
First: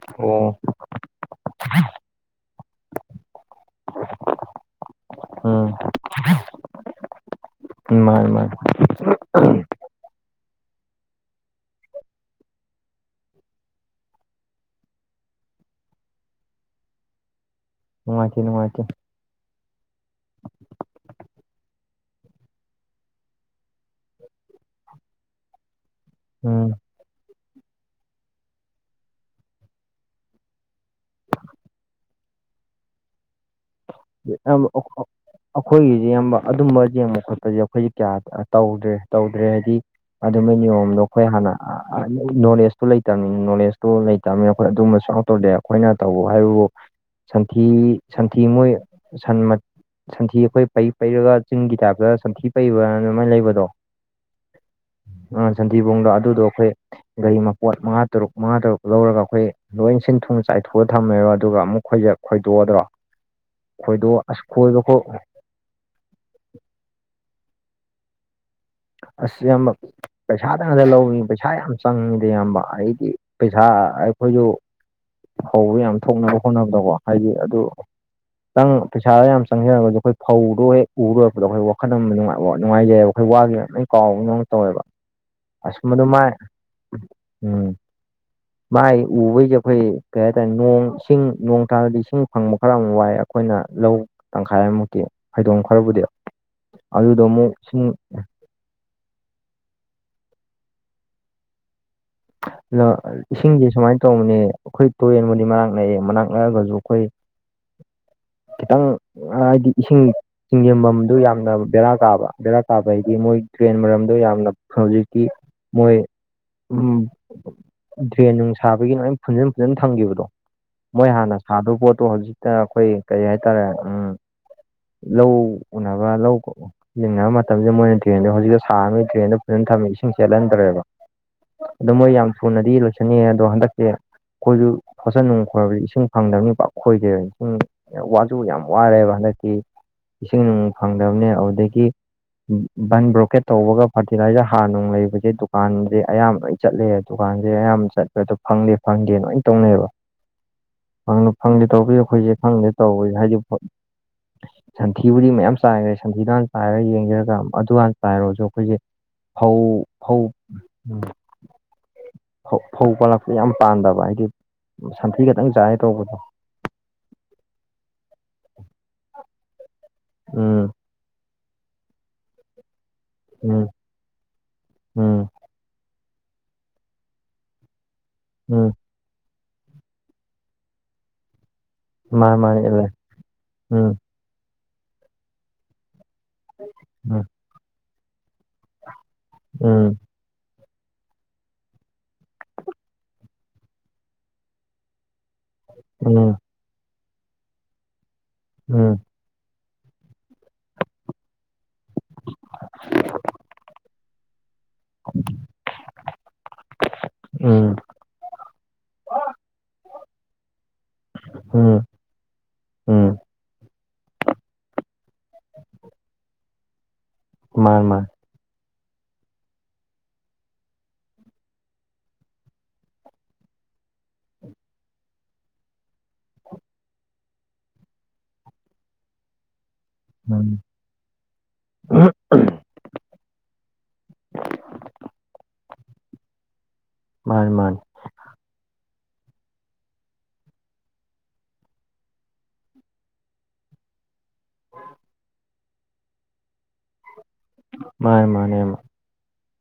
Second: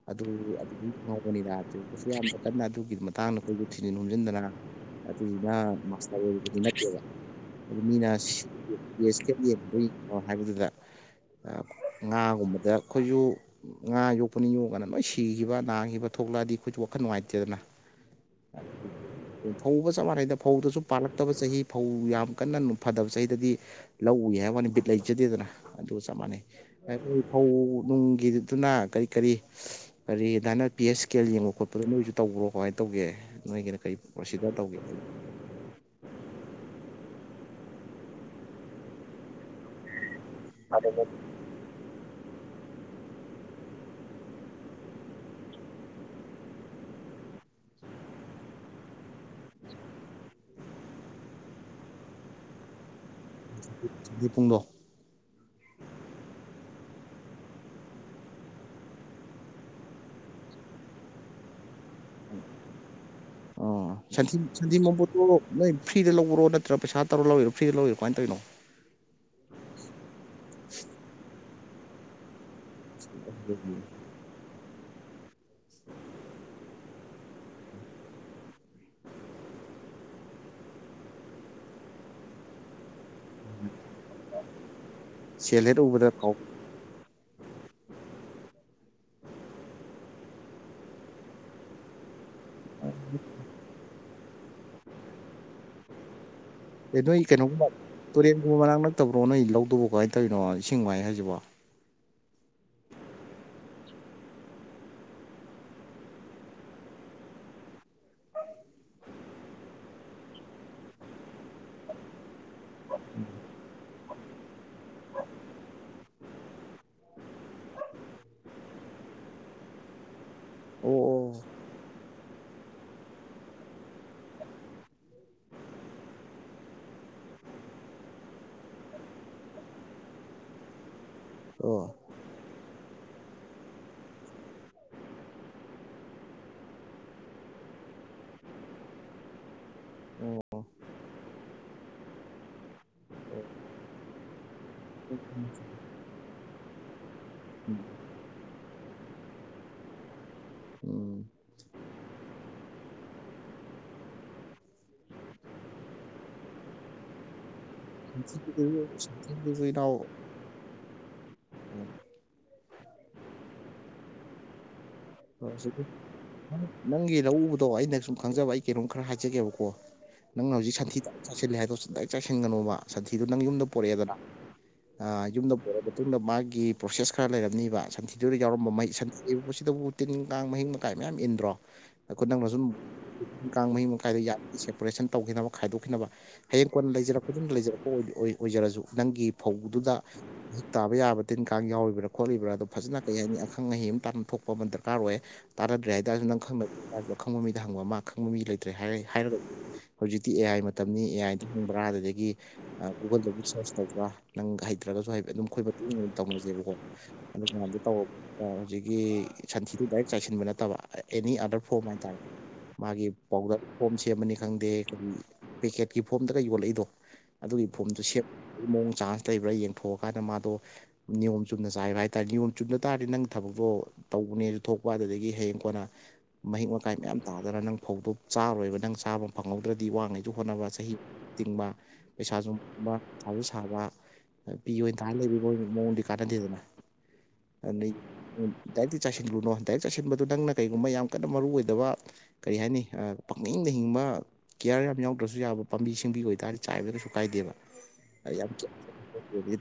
S2: ꯑꯗꯨ
S1: ꯑꯣ
S2: [unintelligible] ꯌꯥꯝ ꯀꯅꯥ ꯑꯗꯨꯒꯤ ꯇꯥꯡꯅꯈꯣꯏꯁꯨ ꯊꯤꯖꯤꯟ ꯅꯣꯝꯖꯤꯟꯗꯅ
S1: ꯎꯝ
S2: ꯑꯗꯨꯅ ꯃꯥꯁꯇꯔ ꯑꯣꯏꯗꯨꯗꯤ ꯅꯠꯇꯦꯕ
S1: ꯃꯥꯅꯦ ꯃꯥꯅꯦ
S2: [unintelligible] ꯌꯦꯡꯉꯣ ꯍꯥꯏꯕꯗꯨꯗ ꯉꯥꯒꯨꯝꯕꯗ ꯑꯈꯣꯏꯁꯨ ꯉꯥ ꯌꯣꯛꯄꯅꯤ ꯌꯣꯛꯒꯅ ꯅꯣꯏ ꯁꯤꯈꯤꯕ ꯅꯥꯈꯤꯕ ꯊꯣꯛꯂꯛꯑꯗꯤ ꯑꯈꯣꯏꯁꯨ ꯋꯥꯈꯜ ꯅꯨꯡꯉꯥꯏꯇꯦꯗꯅ꯫
S1: ꯅꯨꯡꯉꯥꯏꯇꯦ ꯅꯨꯡꯉꯥꯏꯇꯦ
S2: [unintelligible] ꯐꯧꯕ ꯆꯞ ꯃꯥꯟꯅꯩꯗ ꯐꯧꯗꯁꯨ ꯄꯥꯜꯂꯛꯇꯕ ꯆꯍꯤ ꯐꯧ ꯌꯥꯝ ꯀꯟꯅ ꯐꯗꯕ ꯆꯍꯤꯗꯗꯤ ꯂꯧ ꯎꯏ ꯍꯥꯏꯕ ꯋꯥꯅꯤ ꯕꯤꯠ ꯂꯩꯖꯗꯦꯗꯅ ꯑꯗꯨꯒ ꯆꯞ ꯃꯥꯟꯅꯩ꯫
S1: ꯎꯝ
S2: ꯑꯩꯈꯣꯏ ꯐꯧ ꯅꯨꯡꯒꯤꯗꯨꯅ ꯀꯔꯤ ꯀꯔꯤ ꯀꯔꯤꯗꯥꯅ ꯄꯤ ꯑꯦꯁ ꯀꯦ ꯑꯦꯜ ꯌꯦꯡꯕ ꯈꯣꯠꯄꯗ ꯅꯣꯏꯁꯨ ꯇꯧꯕ꯭ꯔꯣ ꯀꯃꯥꯏꯅ ꯇꯧꯒꯦ ꯅꯣꯏꯒꯤꯅ ꯀꯔꯤ ꯄ꯭ꯔꯣꯁꯤꯗꯔ
S1: ꯌꯥꯝ
S2: ꯇꯧꯒꯦ
S1: [unintelligible] ꯑꯈꯣꯏꯒꯤꯁꯦ ꯑꯌꯥꯝꯕ ꯑꯗꯨꯝꯕ ꯌꯦꯡꯕ ꯈꯣꯠꯄꯁꯦ ꯑꯈꯣꯏꯁꯦ ꯀꯌꯥ ꯇꯧꯗ꯭ꯔꯦ ꯇꯧꯗ꯭ꯔꯦ ꯍꯥꯏꯕꯗꯤ ꯑꯗꯨꯃꯥꯏ ꯅꯤꯌꯣꯝꯗꯣ ꯑꯈꯣꯏ ꯍꯥꯟꯅ ꯅꯣꯂꯦꯖꯇꯨ ꯂꯩꯇꯕꯅꯤꯅ ꯅꯣꯂꯦꯖꯇꯨ ꯂꯩꯇꯕꯅꯤꯅ ꯑꯈꯣꯏ ꯑꯗꯨꯝꯕꯁꯨ ꯇꯧꯗꯦ ꯑꯈꯣꯏꯅ ꯇꯧꯕ ꯍꯥꯏꯕꯕꯨ ꯁꯊꯤ ꯁ ꯁꯟꯊꯤ ꯃꯣꯏꯟ ꯁꯟꯊꯤ ꯑꯈꯣꯏ ꯄꯩ ꯄꯩꯔꯒ ꯆꯤꯡꯒꯤ ꯇꯥꯏꯞꯇ ꯁꯟꯊꯤ ꯀꯩꯕ ꯑꯗꯨꯃꯥꯏꯅ ꯂꯩꯕꯗꯣ
S2: ꯁꯟꯊꯤ ꯄꯨꯡꯗꯣ
S1: ꯁꯟꯊꯤꯕꯨꯡꯗꯣ ꯑꯗꯨꯗꯣ ꯑꯈꯣꯏ ꯒꯥꯔꯤ ꯃꯄꯣꯠ ꯃꯉꯥ ꯇꯔꯨꯛ ꯃꯉꯥ ꯇꯔꯨꯛ ꯂꯧꯔꯒ ꯑꯈꯣꯏ ꯂꯣꯏ ꯁꯤꯟ ꯊꯨꯝ ꯆꯥꯏꯊꯣꯛꯑꯒ ꯊꯝꯃꯦꯕ ꯑꯗꯨꯒ ꯑꯃꯨꯛ ꯑꯈꯣꯏꯁꯦ ꯈꯣꯏꯗꯣꯛꯑꯗ꯭ꯔꯣ
S2: ꯑꯣ
S1: ꯈꯣꯏꯗꯣꯛ
S2: ꯁꯟꯊꯤ
S1: ꯑꯁ
S2: ꯁꯟꯊꯤ
S1: ꯈꯣꯏꯕ
S2: ꯃꯕꯣꯠꯇꯣ ꯅꯣꯏ ꯐ꯭ꯔꯤꯗ ꯂꯧꯕꯔꯣ ꯅꯠꯇ꯭ꯔ ꯄꯩꯁꯥ ꯇꯧꯔ ꯂꯧꯔꯤꯔꯣ ꯐ꯭ꯔꯤꯗ ꯂꯧꯔꯤꯔꯣ ꯀꯃꯥꯏ ꯇꯧꯏ?
S1: ꯑꯁ ꯏꯌꯥꯝꯕ ꯄꯩꯁꯥꯗꯅꯗ ꯂꯧꯏ ꯄꯩꯁꯥ ꯌꯥꯝ ꯆꯪꯉꯤꯗ ꯏꯌꯥꯝꯕ꯫ ꯑꯩꯗꯤ ꯄꯩꯁꯥ ꯑꯩꯈꯣꯏꯁꯨ ꯐꯩꯗꯨ ꯌꯥꯝ ꯊꯣꯛꯅꯕ ꯍꯣꯠꯅꯕꯗꯀꯣ ꯍꯥꯏꯗꯤ ꯑꯗꯨ ꯈꯤꯇꯪ ꯄꯩꯁꯥꯗ ꯌꯥꯝ ꯆꯪꯁꯤꯖꯔꯒꯁꯨ ꯑꯩꯈꯣꯏ ꯐꯧꯗꯣ ꯍꯦꯛ ꯎꯕ ꯂꯣꯏꯔꯛꯄꯗꯥ ꯑꯈꯣꯏ ꯑꯝ ꯅꯨꯉꯥꯏꯖꯩꯑꯕ꯫ ꯂꯣꯢ ꯀꯥꯎꯕꯗꯧꯅ ꯇꯧꯋꯦꯕ
S2: ꯁꯦꯜ ꯍꯦꯛ
S1: ꯑꯁ ꯃꯑꯗꯨ
S2: ꯎꯕꯗ
S1: ꯃꯥꯏ
S2: ꯀꯥꯎ
S1: ꯎꯝ ꯃꯥꯏ ꯎꯕꯩꯖꯦ ꯑꯩꯈꯣꯏ ꯀꯩ ꯍꯥꯏꯇꯥꯔꯦ ꯅꯣꯡ ꯏꯁꯤꯡ ꯅꯣꯡ ꯇꯥꯔꯗꯤ ꯏꯁꯤꯡ ꯐꯪꯕ ꯈꯔ ꯑꯃꯨꯛ ꯋꯥꯏ ꯑꯈꯣꯏꯅ ꯂꯧ ꯇꯪꯈꯥꯏꯃꯨꯛꯇꯤ ꯐꯩꯗꯣꯝ ꯈꯔꯕꯨꯗꯤ ꯑꯗꯨꯗꯃꯨꯛ ꯁꯤꯡ
S2: ꯎ ꯃꯅꯥꯛ ꯅꯛꯇꯕ꯭ꯔꯣ ꯅꯣꯏ ꯂꯧꯗꯨꯕꯨ ꯀꯃꯥꯏ ꯇꯧꯔꯤꯅꯣ ꯏꯁꯤꯡ ꯋꯥꯏ ꯍꯥꯏꯁꯤꯕꯣ?
S1: ꯏꯁꯤꯡꯁꯦ ꯁꯨꯃꯥꯏ ꯇꯧꯕꯅꯦ ꯑꯩꯈꯣꯏ ꯇꯨꯔꯦꯟꯕꯨꯗꯤ ꯃꯅꯥꯛ ꯅꯛꯑꯦ ꯃꯅꯥꯛ ꯅꯛꯑꯒꯁꯨ ꯑꯩꯈꯣꯏ
S2: [inaudible]
S1: ꯈꯤꯇꯪ ꯍꯥꯏꯗꯤ ꯏꯁꯤꯡ ꯆꯤꯡꯖꯟꯐꯝꯗꯨ ꯌꯥꯝꯅ ꯕꯦꯔꯥ ꯀꯥꯕ꯫ ꯗꯔꯥ ꯀꯥꯕ ꯍꯥꯏꯗꯤ ꯃꯣꯏ ꯗ꯭ꯔꯦꯟ ꯃꯔꯝꯗꯣ ꯌꯥꯝꯅ ꯍꯧꯖꯤꯛꯇꯤ ꯃꯣꯏ ꯗ꯭ꯔꯦꯟ ꯅꯨꯡ ꯁꯥꯕꯒꯤ ꯂꯣꯏ ꯐꯨꯟꯖꯟ- ꯐꯨꯟꯖꯟ ꯊꯝꯈꯤꯕꯗꯣ ꯃꯣꯏ ꯍꯥꯟꯅ
S2: ꯑꯣ
S1: ꯁꯥꯗꯧꯕ ꯄꯣꯠꯇꯣ ꯍꯧꯖꯤꯛꯇ ꯑꯩꯈꯣꯏ ꯀꯔꯤ ꯍꯥꯏꯇꯥꯔꯦ ꯎꯝ ꯂꯧ ꯎꯅꯕ ꯂꯧ ꯀꯣꯛꯎ ꯂꯤꯡꯅꯕ ꯃꯇꯝꯖꯤꯗ ꯃꯣꯏꯅ ꯗ꯭ꯔꯦꯟꯗꯣ ꯍꯧꯖꯤꯛꯛꯇ ꯁꯥꯔꯝꯃꯤ ꯗ꯭ꯔꯦꯟꯗꯣ ꯐꯖꯅ ꯊꯝꯃꯤ ꯏꯁꯤꯡ ꯆꯦꯜꯍꯟꯗ꯭ꯔꯦꯕ꯫
S2: ꯑꯣ ꯑꯣ
S1: ꯑꯗꯨꯣ ꯃꯣꯏ ꯌꯥꯝ ꯊꯨꯅꯗꯤ ꯂꯣꯏꯁꯟꯅꯤꯑꯦ ꯑꯗꯣ ꯍꯟꯗꯛꯁꯦ ꯑꯩꯈꯣꯏꯁꯨ ꯐꯣꯠꯁꯟ ꯅꯨꯡ ꯈꯣꯏꯕꯗꯤ ꯏꯁꯤꯡ ꯐꯪꯗꯕꯅꯤ ꯄꯥꯛ ꯈꯣꯏꯗꯦꯕ ꯏꯁꯤꯡ ꯋꯥꯖꯨ ꯌꯥꯝ ꯋꯥꯔꯦꯕ ꯍꯟꯗꯛꯇꯤ ꯏꯁꯤꯡ ꯅꯨꯡ ꯐꯪꯗꯕꯅꯦ ꯑꯗꯨꯗꯒꯤ ꯕꯟ ꯕ꯭ꯔꯣꯀꯦꯠ ꯇꯧꯕꯒ ꯐꯔꯇꯤꯂꯥꯏꯖꯔ ꯍꯥꯔ ꯅꯨꯡ ꯂꯩꯕꯁꯦ ꯗꯨꯀꯥꯟꯖꯦ ꯑꯌꯥꯝꯕꯅ ꯆꯠꯂꯦ ꯗꯨꯀꯥꯟꯖꯦ ꯑꯌꯥꯝꯕ ꯆꯠꯄꯦꯗꯣ ꯐꯪꯗꯦ- ꯐꯪꯗꯦ ꯂꯣꯏꯅ ꯇꯧꯅꯩꯑꯕ꯫ ꯪ
S2: ꯎꯝ
S1: ꯐꯪꯅ ꯐꯪꯒꯤꯗꯦ ꯇꯧꯕ ꯑꯩꯈꯣꯏꯁꯦ ꯈꯪꯗꯦ ꯇꯧꯕ ꯍꯥꯏꯗꯤ ꯁꯟꯊꯤꯕꯨꯗꯤ ꯃꯌꯥꯝ ꯆꯥꯏꯈ꯭ꯔꯦ ꯁꯟꯊꯤꯗꯨ ꯍꯥꯟ ꯆꯥꯏꯔꯒ ꯌꯦꯡꯖꯦꯔꯒ ꯑꯗꯨ ꯍꯥꯟ ꯆꯥꯏꯔꯁꯨ ꯑꯩꯈꯣꯏꯁꯦ
S2: ꯁꯟꯊꯤꯗꯨꯁꯨ
S1: ꯐꯧ
S2: ꯁꯟꯊꯤꯗꯨꯁꯨ ꯏꯅꯥꯎ
S1: ꯐꯧ ꯎꯝ ꯐꯧ ꯄꯥꯜꯂꯛꯄ ꯌꯥꯝ ꯄꯥꯟꯗꯕ ꯍꯥꯏꯗꯤ ꯁꯟꯊꯤ ꯈꯛꯇꯪ ꯆꯥꯏꯔ ꯇꯣꯛꯄꯗꯣ ꯫
S2: ꯅꯪꯒꯤ ꯂꯧꯎꯕꯗꯣ ꯑꯩꯅ ꯁꯨꯝ ꯈꯪꯖꯕ ꯑꯩ ꯀꯩꯅꯣꯝ ꯈꯔ ꯍꯥꯏꯖꯒꯦꯕꯀꯣ ꯅꯪꯅ
S1: ꯎꯝ
S2: ꯍꯧꯖꯤꯛ ꯁꯟꯊꯤ ꯆꯥꯏꯁꯤꯜꯂꯦ ꯍꯥꯏꯗꯣꯗꯣ ꯁꯨꯡꯆꯥꯏ ꯆꯥꯏꯁꯤꯟꯒꯅꯣꯕ ꯁꯟꯊꯤꯗꯨ ꯅꯪ ꯌꯨꯝꯗ
S1: ꯎꯝ
S2: ꯄꯣꯔꯛꯑꯦꯗꯅ
S1: ꯎꯝ
S2: ꯑꯩ ꯌꯨꯝꯗ ꯄꯨ ꯃꯇꯨꯡꯗ ꯃꯥꯒꯤ ꯄ꯭ꯔꯣꯁꯦꯁ ꯈꯔ ꯂꯩꯔꯝꯅꯤꯕ ꯁꯝꯊꯤ ꯗꯨꯗ ꯌꯥꯎꯔꯝꯕ
S1: ꯎꯝ
S2: ꯃꯍꯩ ꯁꯟꯁꯤꯗꯕꯨ ꯇꯤꯟ ꯀꯥꯡ ꯃꯍꯤꯛ ꯃꯀꯥꯏ ꯃꯌꯥꯝ ꯏꯟꯗ꯭ꯔꯣ ꯑꯩꯈꯣꯏ
S1: ꯃꯥꯅꯤ
S2: ꯅꯪꯅ
S1: ꯃꯥꯅꯤ
S2: ꯁꯨꯝ
S1: ꯎꯝ
S2: ꯀꯥꯡ ꯃꯍꯤꯛ
S1: ꯎꯝ
S2: ꯃꯈꯥꯏꯗ ꯁꯦꯄꯣꯔꯦꯁꯟ ꯇꯧꯈꯤꯅꯕ ꯈꯥꯏꯗꯣꯛꯈꯤꯅꯕ ꯍꯌꯦꯡ ꯀꯣꯟꯅ ꯂꯩꯖꯔꯛꯄꯗꯨꯅ ꯂꯩꯖꯔꯛꯄ ꯑꯣꯏꯖꯔꯁꯨ ꯅꯪꯒꯤ
S1: ꯎꯝ
S2: ꯐꯧꯗꯨꯗ ꯍꯧꯖꯤꯛ ꯇꯥꯕ ꯌꯥꯕ ꯇꯤꯟ ꯀꯥꯡ ꯌꯥꯎꯔꯤꯕ꯭ꯔꯥꯣꯠꯂꯤ꯭ꯔꯥꯗꯣ ꯐꯖꯅ ꯀꯩ ꯍꯥꯏꯅꯤ ꯑꯈꯪ ꯑꯍꯩ ꯑꯃ ꯇꯥꯟꯅ ꯊꯣꯛꯄ ꯑꯃ ꯃꯇꯝꯗ ꯗꯔꯀꯥꯔ ꯑꯣꯏ ꯇꯥꯅꯗ꯭ꯔꯦ ꯍꯥꯏꯇꯥꯥꯔꯁꯨ
S1: ꯎꯝ
S2: ꯅꯪ ꯈꯪ ꯈꯪꯕ ꯃꯤꯗ ꯍꯪꯕ ꯃꯥ ꯈꯪꯕ ꯃꯤ ꯂꯩ ꯇ꯭ꯔꯦ
S1: ꯎꯝ
S2: ꯍꯥꯏ ꯍꯥꯏꯔ ꯍꯧꯖꯤꯛꯇꯤ ꯑꯦ ꯑꯥꯏ ꯃꯇꯝꯅꯤ ꯑꯦ ꯑꯥꯏꯗ ꯍꯡꯕ꯭ꯔꯥ ꯑꯗꯨꯗꯒꯤ ꯒꯨꯒꯜꯗꯒꯤ ꯁꯔꯁ ꯇꯧꯕ꯭ꯔꯥ ꯅꯪ ꯍꯥꯏ ꯅꯠꯇ꯭ꯔꯒꯁꯨ ꯍꯥꯏꯐꯦꯠ ꯑꯗꯨꯝ ꯑꯩꯈꯣꯏ ꯃꯇꯨꯡ ꯏ ꯇꯧꯅꯁꯦꯕꯀꯣ
S1: ꯎꯝ
S2: ꯑꯗꯨꯗ ꯇꯧ ꯍꯧꯖꯤꯛꯀꯤ ꯁꯟꯊꯤꯗꯨ ꯗꯥꯏꯔꯦꯛ ꯆꯥꯏꯁꯤꯟꯕ ꯅꯠꯇꯕ ꯑꯦꯅꯤ ꯑꯗꯔ
S1: ꯎꯝ
S2: ꯐꯣꯔꯝ ꯍꯥꯏꯇꯥꯔꯦ ꯃꯥꯒꯤ
S1: ꯎꯝ
S2: ꯄꯥꯎꯗꯔ ꯐꯣꯝ ꯁꯦꯝꯕꯅꯤ ꯈꯪꯗꯦ ꯀꯔꯤ ꯄꯦꯀꯦꯠꯀꯤ ꯐꯣꯝꯗꯒ ꯌꯣꯜꯂꯛꯏꯗꯣ ꯑꯗꯨꯒꯤ
S1: ꯃꯥꯅꯤ
S2: ꯐꯣꯝꯗꯨ ꯁꯦꯝꯅꯕꯒꯤ ꯃꯑꯣꯡ ꯆꯥꯟꯁ ꯂꯩꯕ꯭ꯔꯥ ꯌꯦꯡꯊꯣꯛꯑꯀꯥꯟꯗ ꯃꯥꯗꯣ ꯅꯤꯌꯣꯝ ꯆꯨꯝꯅ ꯆꯥꯏꯕ ꯍꯥꯏꯇꯥꯔꯦ ꯅꯤꯌꯣꯝ ꯆꯨꯝꯗ ꯇꯥꯔꯗꯤ ꯅꯪ ꯊꯕꯛꯇꯣ ꯇꯧꯕꯅꯦꯁꯨ ꯊꯣꯛꯄ ꯑꯗꯨꯗꯒꯤ ꯍꯌꯦꯡ ꯀꯣꯟꯅ ꯃꯍꯤꯛ ꯃꯀꯥꯏ ꯃꯌꯥꯝ ꯇꯥꯗꯅ ꯅꯪ ꯐꯧꯗꯣꯛ ꯆꯥꯔꯣꯏꯕ ꯅꯪ ꯆꯥꯕ ꯐꯪꯍꯧꯗ꯭ꯔꯗꯤ ꯋꯥꯉꯩꯁꯨ
S1: ꯃꯥꯅꯤ
S2: ꯍꯣꯠꯅꯕ ꯆꯍꯤ ꯇꯤꯡꯕ
S1: ꯎꯝ
S2: ꯄꯩꯁꯥꯁꯨꯕ ꯁꯥꯁꯨ ꯁꯥꯕ ꯄꯤ ꯑꯣꯏꯅ ꯇꯥꯅ ꯂꯩꯕꯤ ꯃꯑꯣꯡꯗꯤ ꯀꯥꯟꯅꯗꯦꯗꯅ꯫
S1: ꯃꯥꯅꯤ ꯃꯥꯅꯤ
S2: [unintelligible] ꯗꯥꯏꯔꯦꯛꯇꯤ ꯆꯥꯏꯁꯤꯟꯂꯨꯅꯣ ꯗꯥꯏꯔꯤꯛ ꯆꯥꯏꯁꯤꯟꯕꯗꯨ ꯅꯪꯅ ꯀꯔꯤꯒꯨꯝꯕ ꯌꯥꯝ ꯀꯟꯅ ꯃꯔꯨ ꯑꯣꯏꯗꯕ ꯀꯔꯤ ꯍꯥꯏꯅꯤ ꯄꯪꯅꯤꯡꯗ ꯍꯤꯡꯕ ꯀꯤꯌꯥꯔ ꯌꯥꯝ ꯌꯥꯎꯗ꯭ꯔꯁꯨ ꯌꯥꯕ ꯄꯥꯝꯕꯤ ꯁꯤꯡꯕꯤ ꯑꯣꯏꯇꯥꯔꯗꯤ ꯆꯥꯏꯕꯗꯁꯨ ꯀꯥꯏꯗꯦꯕ
S1: ꯃꯥꯅꯤ
S2: ꯌꯥꯝ
S1: ꯃꯥꯅꯦꯕ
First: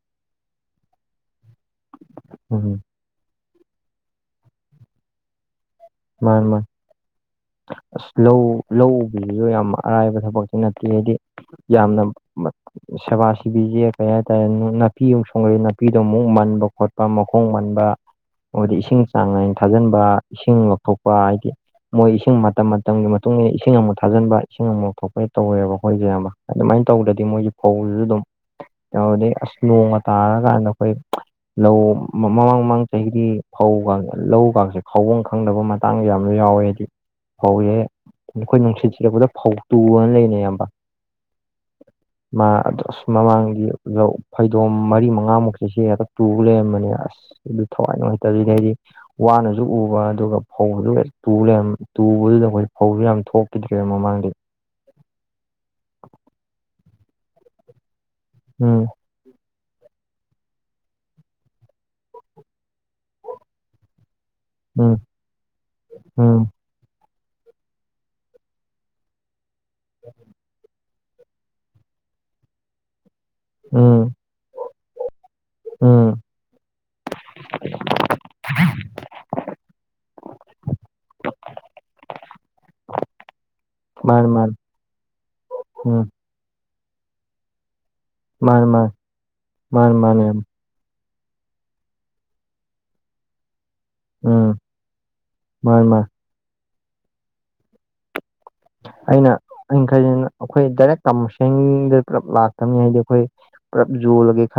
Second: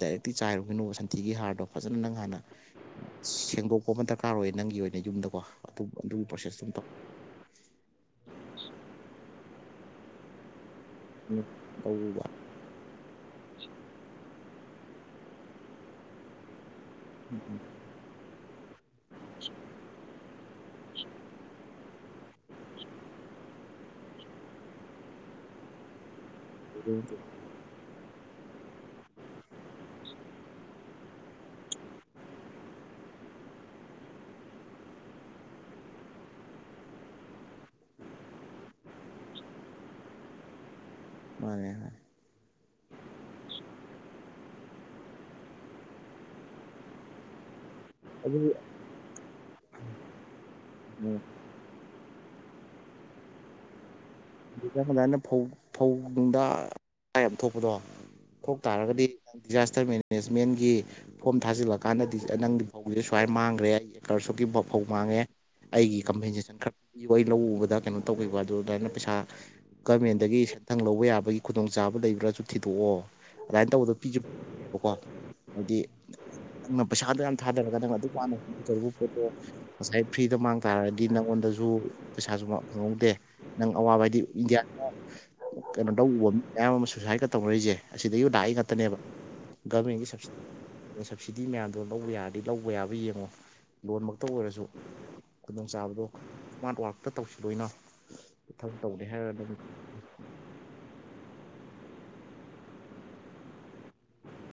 S2: ꯗꯥꯏꯔꯦꯛꯇꯤ ꯆꯥꯏꯔꯨꯒꯅꯣ ꯁꯟꯊꯤꯒꯤ ꯍꯥꯔꯗꯣ ꯐꯖꯅ ꯅꯪ ꯍꯥꯟꯅ
S1: ꯎꯝ
S2: ꯁꯦꯡꯗꯣꯛꯄ ꯑꯃ ꯗꯔꯀꯥꯔ ꯑꯣꯏꯌꯦ ꯅꯪꯒꯤ ꯑꯣꯏꯅ ꯌꯨꯝꯗꯀꯣ ꯑꯗꯨ ꯑꯗꯨꯒꯤ
S1: ꯃꯥꯅꯤ ꯃꯥꯅꯤ
S2: ꯄ꯭ꯔꯣꯁꯦꯁꯇꯝ ꯇꯧ
S1: ꯑꯁ ꯂꯧ ꯂꯧ ꯎꯕꯤꯁꯨ ꯌꯥꯝ ꯑꯔꯥꯏꯕ ꯊꯕꯛꯛꯇꯤ ꯅꯠꯇꯦ ꯍꯥꯏꯗꯤ
S2: ꯇꯧ
S1: ꯌꯥꯝꯅ
S2: ꯇꯧꯕ
S1: ꯁꯦꯕꯥ ꯁꯤꯕꯤꯁꯦ ꯀꯩ ꯍꯥꯏꯇꯥꯔꯦ ꯅꯥꯄꯤ ꯑꯃꯨꯛ ꯁꯣꯡꯒꯛꯦ ꯅꯥꯄꯤꯗꯣ ꯑꯃꯨꯛ ꯃꯟꯕ ꯈꯣꯠꯄ ꯃꯈꯣꯡ ꯃꯟꯕ ꯑꯗꯤ ꯏꯁꯤꯡ ꯆꯥꯡ ꯅꯥꯏꯅ ꯊꯥꯖꯤꯟꯕ ꯏꯁꯤꯡ ꯂꯧꯊꯣꯛꯄ ꯍꯥꯏꯗꯤ ꯃꯣꯏ ꯏꯁꯤꯡ ꯃꯇꯝ ꯃꯇꯝꯒꯤ ꯃꯇꯨꯡ ꯏꯟꯅ ꯏꯁꯤꯡ ꯑꯃꯨꯛ ꯊꯥꯖꯤꯟꯕ ꯏꯁꯤꯡ ꯑꯃꯨꯛꯥꯎ ꯊꯣꯛꯣꯛꯄꯩ ꯇꯧꯋꯦꯕ ꯑꯩꯈꯣꯏꯁꯦ ꯑꯃ ꯑꯗꯨꯃꯥꯏꯅ ꯇꯧꯗꯗꯤ ꯃꯣꯏꯁ ꯐꯧꯗꯨꯁꯨ ꯑꯗꯨꯝꯗꯩ ꯑꯁ ꯅꯣꯡꯉ ꯇꯥꯔꯀꯥꯟꯗ ꯑꯩꯈꯣꯏ ꯂꯧ ꯃꯃꯥꯡ ꯃꯃꯥꯡ ꯆꯍꯤꯗꯤ ꯐꯧ ꯂꯧꯒꯁꯦ ꯐꯕꯐꯝ ꯈꯪꯗꯕ ꯃꯥꯦ ꯍꯛꯆꯥꯡꯁ ꯌꯥꯝꯅ ꯌꯥꯎꯋꯦ ꯍꯥꯏꯗꯤ ꯐꯧꯁꯦ ꯑꯩꯈꯣꯏ ꯅꯨꯡꯁꯤꯠ ꯁꯤꯜꯔꯛꯄꯗ ꯐꯧ ꯇꯨꯑꯅ ꯂꯩꯅꯩ ꯑꯌꯥꯝꯕ
S2: ꯃꯅꯦ ꯑꯘꯨꯕꯨꯘꯤ
S1: ꯃꯥ ꯑꯗ ꯑꯁ ꯃꯃꯥꯡꯒꯤ ꯐꯩꯗꯣꯝ ꯃꯔꯤ ꯃꯉꯥꯃꯨꯛꯁ ꯍꯦꯗ ꯇꯨ ꯂꯩꯔꯝꯕꯅꯦ ꯑꯁ ꯑꯗꯨ ꯊꯋꯥꯏ
S2: ꯑꯗꯨ
S1: ꯅꯨꯡꯉꯥꯏꯇꯕꯁꯤꯗꯤ ꯍꯥꯏꯗꯤ ꯋꯥꯅꯁꯨ ꯎꯕ ꯑꯗꯨꯒ ꯐꯧꯕꯁꯨ ꯍ ꯇꯨ ꯂꯩꯝ ꯇꯨꯕꯗꯨꯗ ꯑꯩꯈꯣꯏ ꯐꯧꯁꯨ ꯌꯥꯝ ꯊꯣꯛꯈꯤꯗ꯭ꯔꯦꯕ ꯃꯃꯥꯡꯗꯤ
S2: ꯑꯗꯨ ꯍꯗꯥꯅ ꯐꯧ ꯐꯧ ꯅꯨꯡꯗꯥꯏ ꯑꯃ ꯊꯣꯛꯄꯗꯣ
S1: ꯎꯝ
S2: ꯊꯣꯛꯇꯥꯥꯔꯒꯗꯤ ꯗꯤꯖꯥꯁꯇꯔ ꯃꯦꯅꯦꯖꯃꯦꯟꯒꯤ ꯐꯣꯝ ꯊꯥꯖꯤꯜꯂꯀꯥꯟꯗꯗꯤ ꯅꯪꯒꯤ ꯐꯧꯁꯦ ꯁꯨꯃꯥꯏ ꯃꯥꯡꯈ꯭ꯔꯦ ꯑꯩ ꯑꯦ ꯀꯔꯁꯛꯀꯤ ꯐꯧ ꯐꯧ
S1: ꯎꯝ
S2: ꯃꯥꯡꯉꯦ ꯑꯩꯒꯤ
S1: ꯎꯝ
S2: ꯀꯝꯄꯦꯟꯁꯦꯁꯟ ꯈꯔ ꯄꯤꯌꯨ ꯑꯩ ꯂꯧ ꯎꯕꯗ ꯀꯩꯅꯣ ꯇꯧꯕꯤꯕ ꯑꯗꯨ ꯑꯗꯨꯃꯥꯏꯅ ꯄꯩꯁꯥ ꯒꯔꯃꯦꯟꯗꯒꯤ ꯁꯦꯟꯊꯪ ꯂꯧꯕ ꯌꯥꯕꯒꯤ ꯈꯨꯗꯣꯡꯆꯥꯕ ꯂꯩꯕ꯭ꯔꯥꯁꯨ ꯊꯤꯗꯣꯛꯑꯣ ꯑꯗꯨꯃꯥꯏꯅ ꯇꯧꯕꯗꯣ
S1: ꯎꯝ
S2: ꯄꯤꯁꯨꯕꯀꯣ ꯍꯥꯏꯗꯤ
S1: ꯎꯝ
S2: ꯅꯪꯅ ꯄꯩꯁꯥꯗꯣ ꯌꯥꯝ ꯊꯥꯗꯔꯒ ꯅꯪꯅ ꯑꯗꯨꯛ ꯋꯥꯥꯟꯅ ꯇꯔꯨ ꯄꯣꯠꯇꯣ ꯉꯁꯥꯏ ꯐ꯭ꯔꯤꯗ ꯃꯥꯡ ꯇꯥꯔꯗꯤ ꯅꯪꯉꯣꯟꯗꯁꯨ ꯄꯩꯁꯥꯁꯨ ꯐꯪꯍꯧꯗꯦ ꯅꯪ ꯑꯋꯥꯕ ꯍꯥꯏꯗꯤ
S1: ꯃꯥꯅꯦ ꯃꯥꯅꯦ
S2: ꯏꯟꯗꯤꯌꯥꯅ ꯀꯩꯅꯣ ꯇ
S1: ꯎꯝ
S2: ꯎꯕ ꯃꯤ ꯃꯌꯥꯝ ꯑꯃ ꯁꯨꯁꯥꯏꯠꯀ ꯇꯧꯅꯔꯤꯁꯦ ꯑꯁꯤꯗꯁꯨ ꯂꯥꯛꯏ
S1: ꯃꯥꯅꯦ ꯃꯥꯅꯦ
S2: ꯉꯥꯛꯇꯅꯦꯕ
S1: ꯃꯥꯅꯦ
S2: ꯒꯃꯦꯟꯒꯤ
S1: ꯃꯥꯅꯦ
S2: ꯁꯕꯁꯤꯗꯤ ꯁꯕꯁꯤꯗꯤ ꯃꯌꯥꯝꯗꯣ ꯂꯧꯕ ꯌꯥꯔꯗꯤ ꯂꯧꯕ ꯌꯥꯕ ꯌꯦꯡꯉꯣ ꯂꯣꯟꯃꯛꯇ
S1: ꯎꯝ
S2: ꯑꯣꯏꯔꯁꯨ
S1: ꯃꯥꯅꯦ ꯃꯥꯅꯦ
S2: ꯈꯨꯗꯣꯡꯆꯥꯥꯕꯗꯣ ꯍꯥꯔꯠ ꯋꯥꯔꯛꯇ ꯇꯧꯁꯤꯗꯣꯏꯅꯣ
S1: ꯑꯩꯅ ꯑꯩꯈꯩꯁꯤ ꯑꯩꯈꯣꯏ ꯗꯥꯏꯔꯦꯛ ꯀꯃꯔꯁꯦꯜꯗ ꯄꯨꯂꯞ ꯂꯥꯛꯇꯕꯅꯤ ꯍꯥꯏꯗꯤ ꯑꯩꯈꯣꯏ ꯄꯨꯂꯞ ꯌꯣꯜꯂꯒꯦ ꯈ